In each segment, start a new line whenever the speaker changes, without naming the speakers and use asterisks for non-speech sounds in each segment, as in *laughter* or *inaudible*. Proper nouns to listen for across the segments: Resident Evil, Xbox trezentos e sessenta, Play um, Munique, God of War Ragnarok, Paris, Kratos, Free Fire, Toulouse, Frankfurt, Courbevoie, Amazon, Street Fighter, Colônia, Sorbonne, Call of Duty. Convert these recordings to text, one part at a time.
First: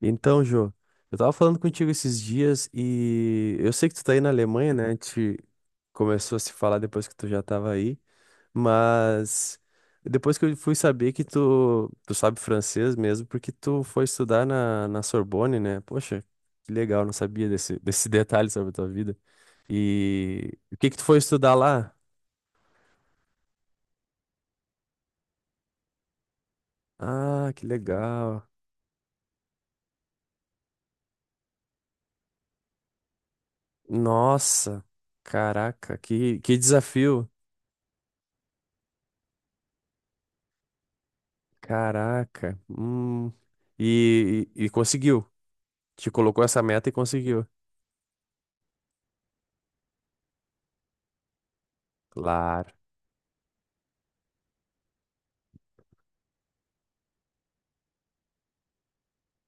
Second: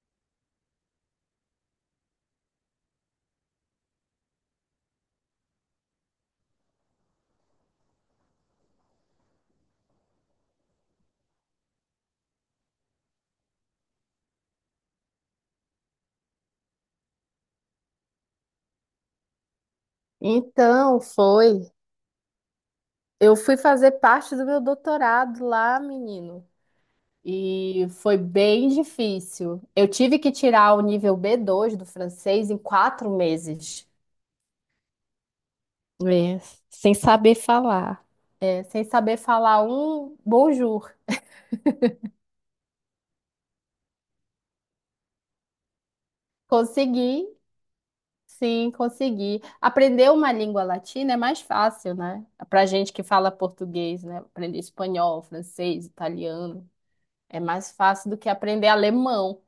Então, Jô, eu tava falando contigo esses dias e eu sei que tu tá aí na Alemanha, né? A gente começou a se falar depois que tu já tava aí, mas depois que eu fui saber que tu sabe francês mesmo, porque tu foi estudar na Sorbonne, né? Poxa, que legal, não sabia desse, *laughs* desse detalhe sobre a tua vida. E o que que
Então,
tu foi estudar
foi.
lá?
Eu fui fazer parte do meu doutorado lá, menino.
Ah, que
E foi
legal.
bem difícil. Eu tive que tirar o nível B2 do francês em 4 meses.
Nossa, caraca, que,
É,
que
sem
desafio.
saber falar. É, sem saber falar um bonjour.
Caraca. Hum. E conseguiu. Te colocou essa meta e
Consegui,
conseguiu.
sim, consegui. Aprender uma língua latina é mais fácil, né? Pra
Claro.
gente que fala português, né? Aprender espanhol, francês, italiano. É mais fácil do que aprender alemão.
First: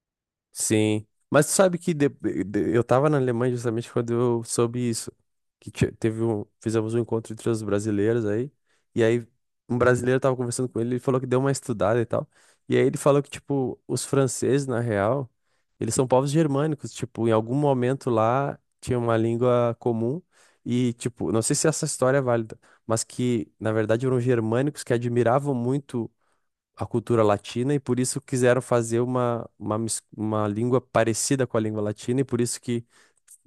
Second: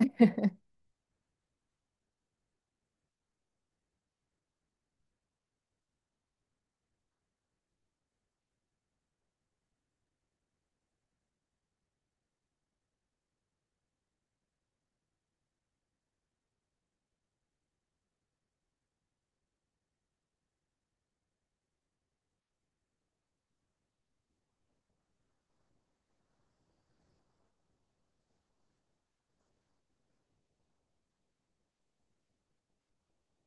Sim, mas tu sabe que eu tava na Alemanha justamente quando eu soube isso, que teve um, fizemos um encontro entre os brasileiros aí, e aí um brasileiro tava conversando com ele, ele falou que deu uma estudada e tal, e aí ele falou que, tipo, os franceses, na real, eles são povos germânicos, tipo, em algum momento lá tinha uma língua comum, e, tipo, não sei se essa história é válida, mas que, na verdade, eram germânicos que admiravam muito a cultura latina e por isso quiseram fazer uma língua parecida com a língua latina e por isso que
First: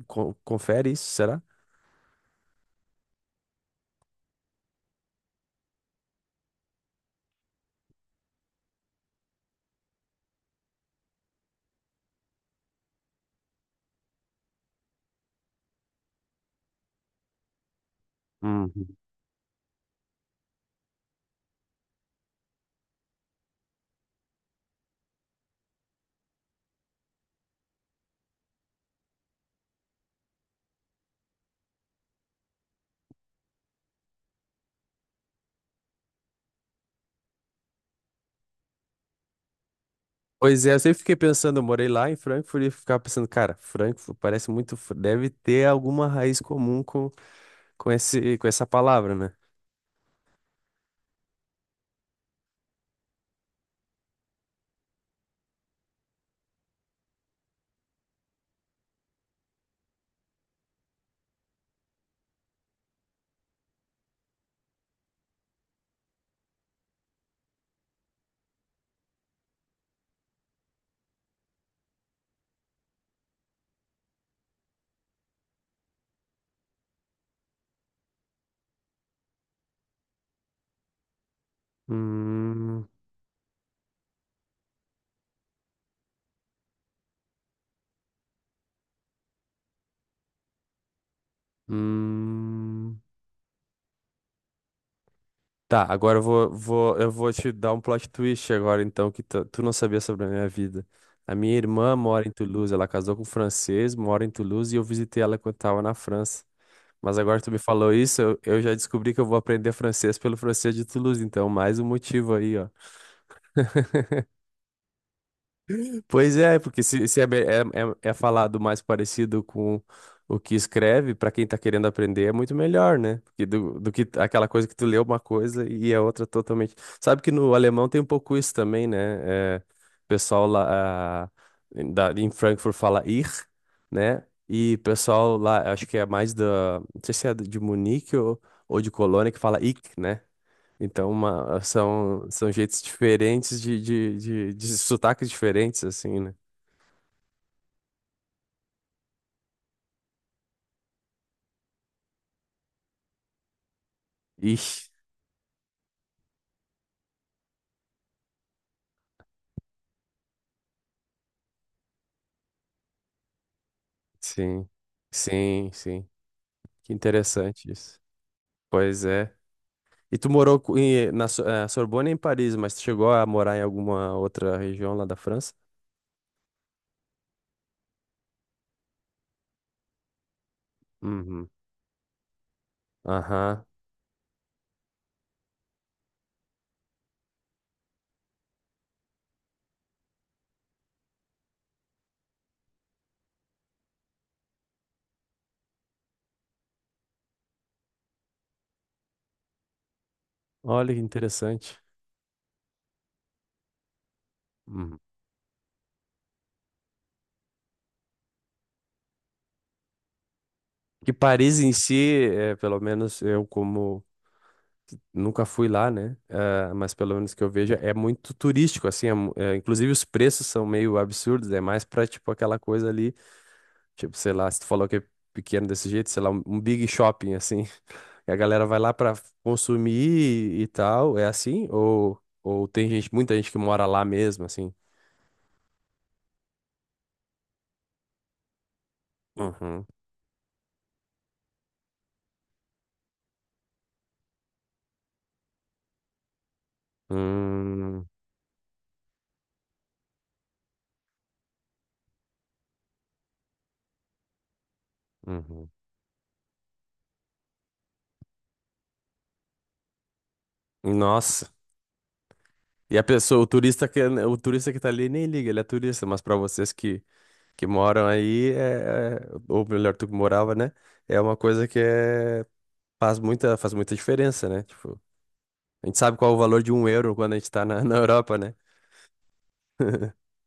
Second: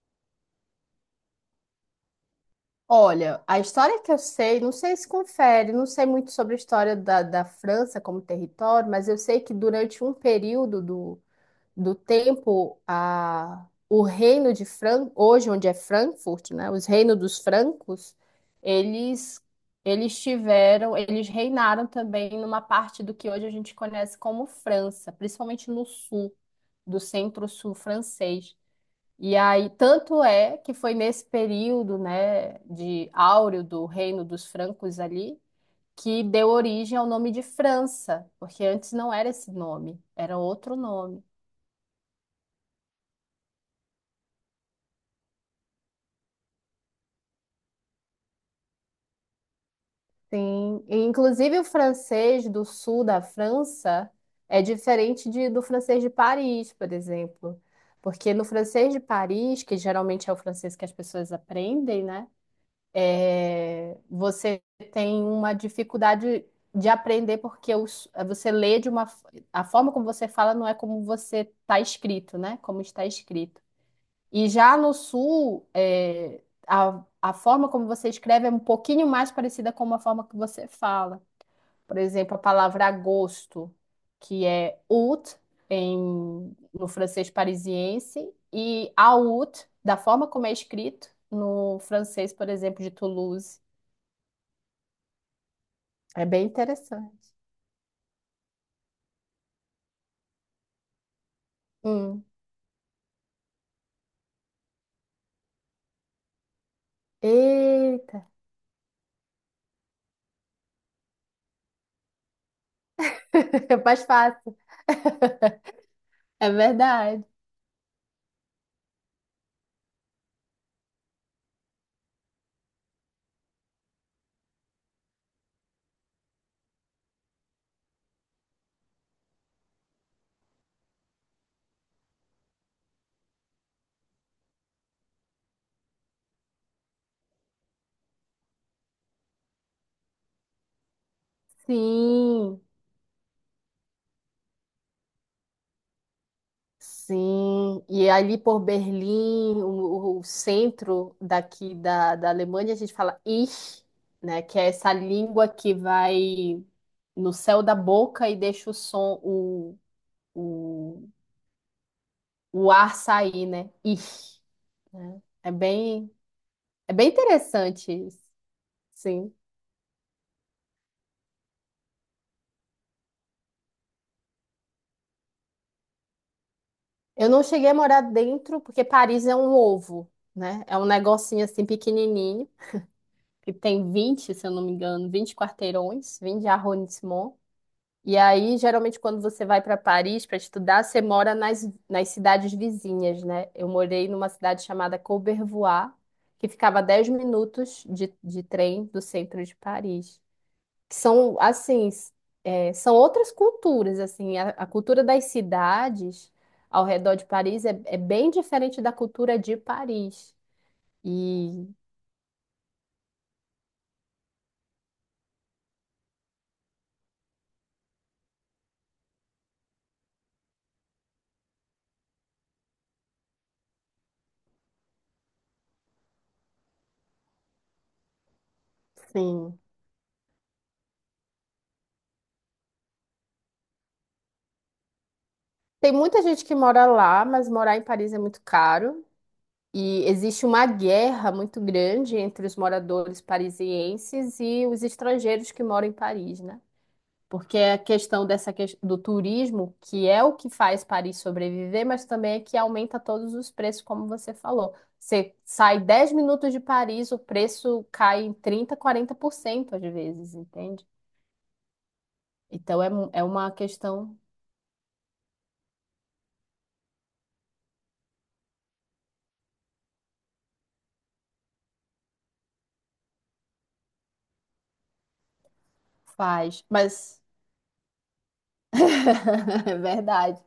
confere isso, será?
Olha, a história que eu sei, não sei se confere, não sei muito sobre a história da França como território, mas eu sei que durante um período do tempo, o reino de Fran, hoje onde é Frankfurt, né, os reinos dos francos,
Uhum.
eles, eles tiveram, eles reinaram também numa parte do que hoje a gente conhece como França, principalmente no sul, do centro-sul francês. E aí, tanto é que foi nesse período, né, de áureo do reino dos francos ali, que deu origem ao nome de França, porque antes não era esse nome, era
Pois é,
outro
eu sempre fiquei
nome.
pensando, eu morei lá em Frankfurt e ficava pensando, cara, Frankfurt parece muito, deve ter alguma raiz comum com esse, com essa palavra, né?
Sim, e inclusive o francês do sul da França é diferente de, do francês de Paris, por exemplo. Porque no francês de Paris, que geralmente é o francês que as pessoas aprendem, né? É, você tem uma dificuldade de aprender porque você lê de uma a forma como você fala não é como você está escrito, né? Como está escrito. E já no sul, é, a forma como você escreve é um pouquinho mais parecida com a forma que você fala. Por exemplo, a palavra
Hum,
agosto, que é août em, no francês parisiense, e août, da forma como é escrito no francês, por exemplo, de
hum.
Toulouse.
Tá, agora
É bem
eu vou
interessante.
te dar um plot twist agora, então, que tu não sabia sobre a minha vida. A minha irmã
Hum.
mora em Toulouse, ela casou com um francês, mora em Toulouse e eu visitei ela quando tava na França. Mas agora que tu me falou
Eita,
isso, eu já descobri que eu vou aprender francês pelo francês de Toulouse, então mais um motivo aí, ó.
*laughs* é mais fácil.
Pois
É
é, porque se
verdade.
é, é, é falado mais parecido com o que escreve, para quem tá querendo aprender, é muito melhor, né? Porque do que aquela coisa que tu lê uma coisa e é outra totalmente. Sabe que no alemão tem um pouco isso também, né? É, o pessoal lá em Frankfurt fala ir, né? E o pessoal lá, acho que é mais da. Não sei se é de Munique ou de Colônia que fala ich, né? Então, são
Sim,
jeitos diferentes de sotaques diferentes, assim, né?
sim. E ali por Berlim, o centro daqui da Alemanha, a gente fala Ich, né? Que é
Ixi,
essa língua que vai no céu da boca e deixa o som, o, o ar sair, né? Ich,
sim,
né?
sim, sim. Que
É bem
interessante
interessante
isso.
isso.
Pois é.
Sim.
E tu morou na Sorbonne é em Paris, mas tu chegou a morar em alguma outra região lá da França?
Eu não cheguei a morar dentro, porque Paris é um ovo, né? É um negocinho
Uhum.
assim pequenininho, que
Aham.
tem 20, se eu não me engano, 20 quarteirões, 20 arrondissements. E aí, geralmente, quando você vai para Paris para estudar, você mora nas cidades vizinhas, né? Eu morei numa cidade chamada Courbevoie, que ficava 10 minutos de trem do centro de Paris,
Olha que
são
interessante.
assim, é, são outras culturas, assim, a
Uhum.
cultura das cidades ao redor de Paris é, é bem diferente da cultura de Paris.
Que Paris
E
em si, é, pelo menos eu, como nunca fui lá, né? Ah, mas pelo menos que eu veja, é muito turístico, assim. É, inclusive, os preços são meio absurdos. É mais pra, tipo, aquela coisa ali. Tipo, sei lá, se tu falou que é pequeno desse jeito, sei lá, um big shopping, assim. *laughs* E a galera vai lá pra
sim,
consumir e tal. É assim? Ou tem gente, muita gente que mora lá mesmo, assim?
tem muita gente que mora lá, mas morar em Paris é muito caro.
Uhum.
E existe uma guerra muito grande entre os moradores parisienses e os estrangeiros que moram em Paris, né? Porque a
Hum,
questão dessa do turismo, que é o que faz Paris sobreviver, mas também é que aumenta todos os preços, como você falou. Você
uhum.
sai 10 minutos de Paris, o preço cai em 30, 40% às vezes, entende?
Nossa.
Então é,
E a
é
pessoa,
uma questão.
o turista que tá ali nem liga, ele é turista, mas pra vocês que moram aí, ou melhor, tu que morava, né? É uma coisa que é, faz muita diferença, né? Tipo, a gente sabe qual é o valor
Faz,
de um euro
mas
quando a gente tá na, *laughs* na Europa, né?
*laughs* é
*laughs*
verdade,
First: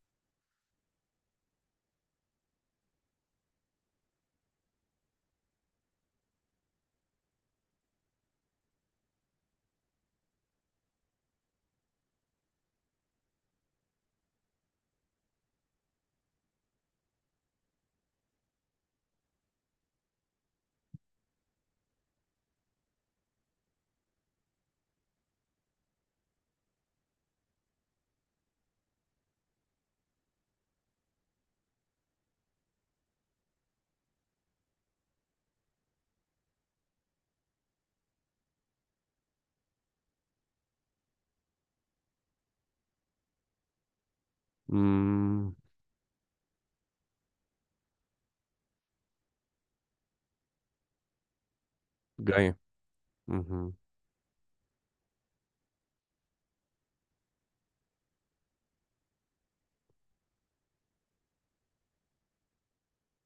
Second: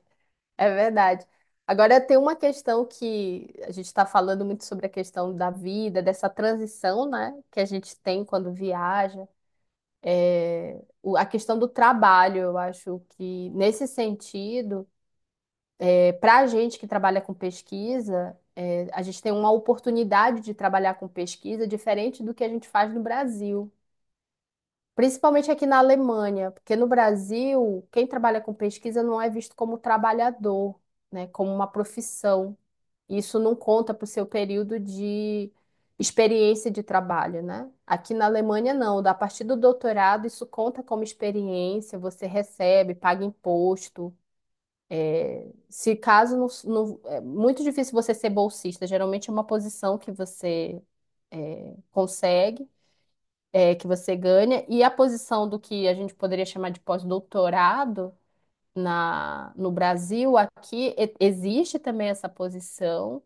é verdade. Agora tem uma questão que a gente está falando muito sobre a questão da vida, dessa transição, né, que a gente tem quando viaja, a questão do trabalho, eu acho que nesse sentido, é, para a gente que trabalha com pesquisa, é, a gente tem uma oportunidade de trabalhar com pesquisa diferente do que a gente faz no Brasil, principalmente aqui na Alemanha, porque no Brasil, quem trabalha com pesquisa não é visto como trabalhador, né, como uma profissão. Isso não conta para o seu período de experiência de trabalho, né? Aqui na Alemanha, não. A partir do doutorado, isso conta como experiência, você recebe, paga imposto.
Hum,
Se caso é muito difícil você ser bolsista, geralmente é uma posição que você
ganha.
consegue, é,
Uhum.
que você ganha, e a posição do que a gente poderia chamar de pós-doutorado no Brasil, aqui existe também essa posição.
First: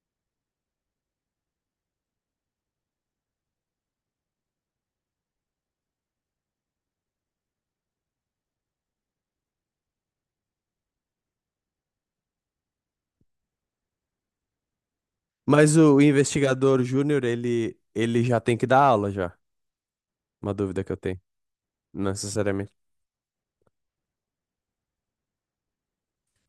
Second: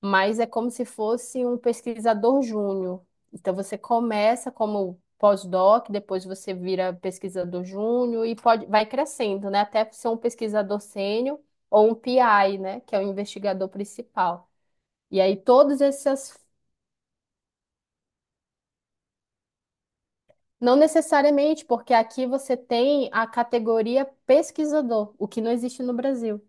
Mas é como se fosse um pesquisador júnior. Então você começa como pós-doc, depois você vira pesquisador júnior e pode, vai crescendo, né? Até ser um pesquisador sênior ou um PI, né? Que é o investigador principal. E aí
Mas
todas
o
essas,
investigador júnior, ele já tem que dar aula já. Uma
não
dúvida que eu tenho.
necessariamente, porque
Não
aqui você
necessariamente.
tem a categoria pesquisador, o que não existe no Brasil.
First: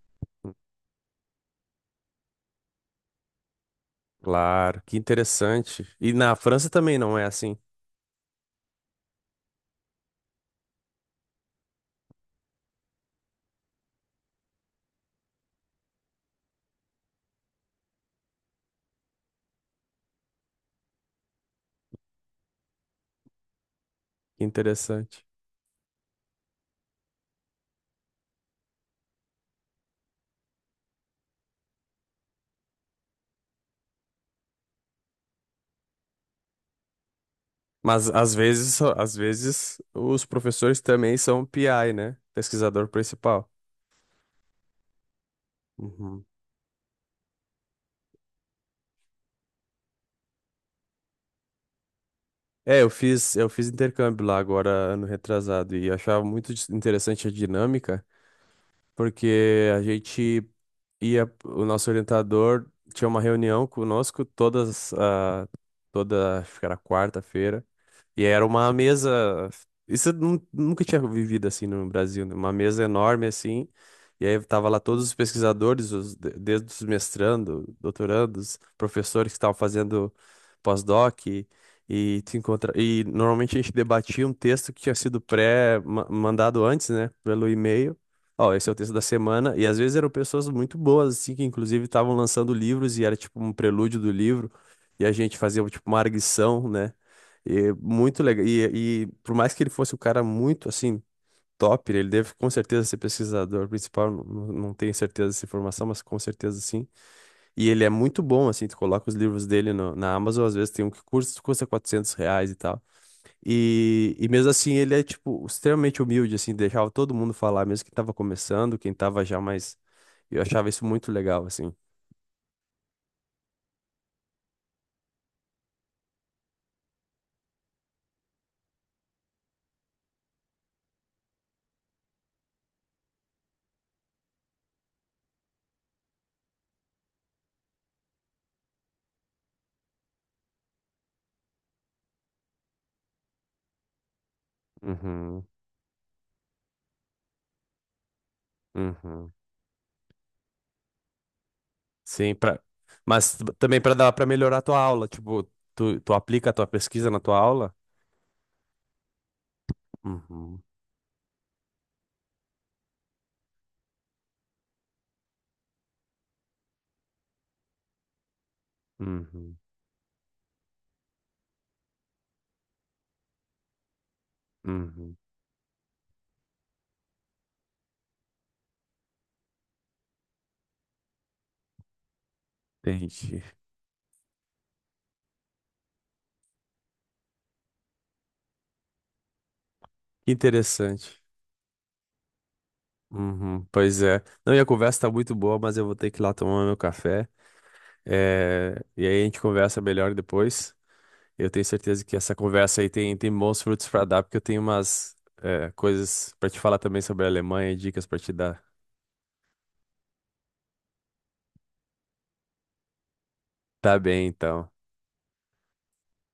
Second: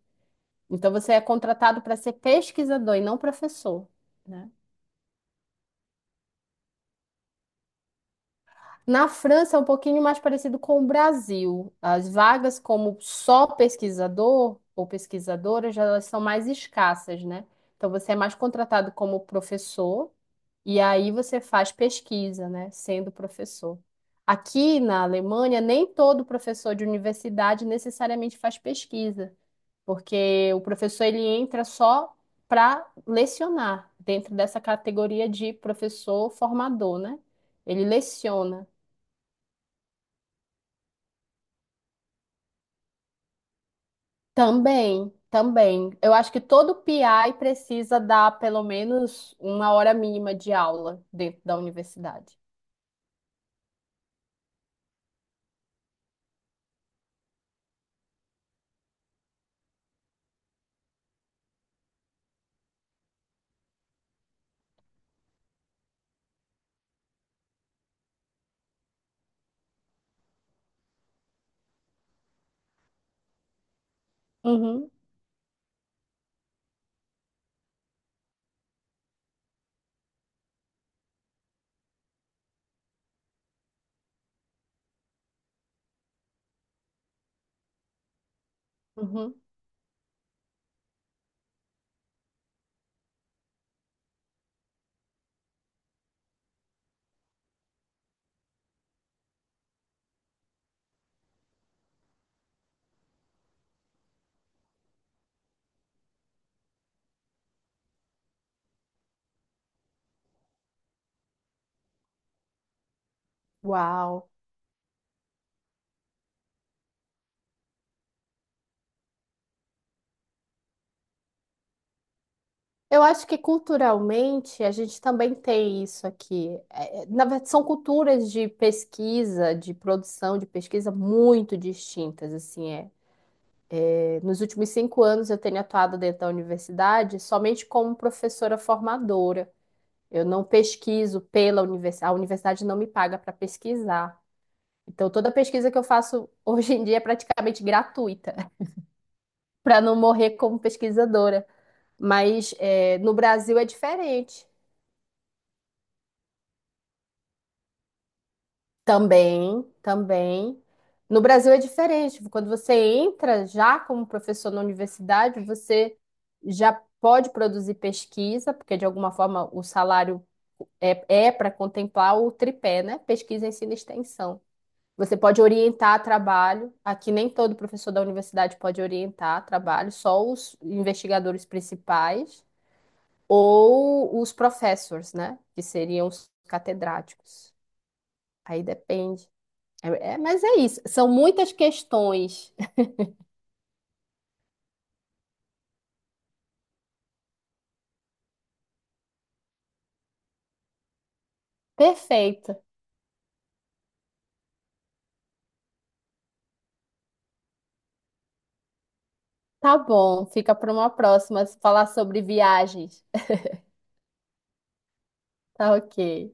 Então você é contratado para ser pesquisador e não professor. Né?
Claro, que interessante. E na França também não é assim.
Na França é um pouquinho mais parecido com o Brasil. As vagas como só pesquisador ou pesquisadora já elas são mais escassas, né? Então você é mais contratado como professor e aí você faz pesquisa, né, sendo professor.
Que
Aqui na
interessante.
Alemanha, nem todo professor de universidade necessariamente faz pesquisa, porque o professor ele entra só para lecionar dentro dessa categoria de professor formador, né? Ele
Mas às
leciona.
vezes, às vezes os professores também são PI, né? Pesquisador principal.
Também, também. Eu
Uhum.
acho que todo PI precisa dar pelo menos uma hora mínima de aula dentro da universidade.
É, eu fiz intercâmbio lá agora, ano retrasado, e eu achava muito interessante a dinâmica. Porque a gente ia, o nosso orientador tinha uma reunião conosco toda, acho que era quarta-feira, e era uma mesa, isso eu nunca tinha vivido assim no Brasil, né? Uma mesa enorme assim, e aí tava lá
Uhum,
todos os pesquisadores, desde os mestrando, doutorandos, professores que estavam fazendo pós-doc, e normalmente a gente debatia um texto que tinha sido pré-mandado antes, né, pelo e-mail. Ó, esse é o texto da
uhum.
semana, e às vezes eram pessoas muito boas, assim, que inclusive estavam lançando livros e era tipo um prelúdio do livro, e a gente fazia tipo uma arguição, né? E muito legal. E por mais que ele fosse um cara muito, assim, top, ele deve com certeza ser pesquisador principal, não tenho certeza dessa informação, mas com certeza sim. E ele é muito bom, assim, tu coloca os livros dele na Amazon, às vezes tem um que custa 400 reais e tal. E
Uau.
mesmo assim ele é, tipo, extremamente humilde, assim, deixava todo mundo falar, mesmo quem tava começando, quem tava já mais... Eu achava isso muito legal, assim.
Eu acho que culturalmente a gente também tem isso aqui. É, é, na verdade, são culturas de pesquisa, de produção de pesquisa muito distintas, assim, é. É, nos últimos 5 anos eu tenho atuado dentro da universidade somente como professora formadora. Eu não pesquiso pela universidade, a universidade não me paga para pesquisar. Então, toda
Uhum,
pesquisa que eu faço *laughs* hoje em dia é praticamente gratuita, *laughs*
uhum.
para não morrer como pesquisadora.
Sim,
Mas
pra...
é, no
Mas
Brasil é
também pra dar para
diferente.
melhorar a tua aula, tipo, tu aplica a tua pesquisa na tua aula?
Também, também.
Uhum,
No Brasil é diferente. Quando você entra já como professor na universidade, você já pode produzir pesquisa, porque de alguma forma
uhum,
o salário é, é para contemplar o tripé, né? Pesquisa, ensino e extensão.
uhum.
Você pode orientar trabalho. Aqui nem todo professor da universidade pode orientar trabalho, só os investigadores principais
Entendi.
ou os professors, né? Que seriam os catedráticos. Aí depende. É, é,
Que
mas é isso. São
interessante.
muitas questões.
Uhum, pois é. Não, e a conversa tá muito boa, mas eu vou ter que ir lá tomar meu café. É... E aí a gente conversa melhor depois. Eu tenho
*laughs*
certeza que essa
Perfeito.
conversa aí tem bons frutos para dar, porque eu tenho umas coisas para te falar também sobre a Alemanha, dicas para te dar.
Tá bom. Fica para uma próxima falar sobre viagens.
Tá bem, então.
Tá ok.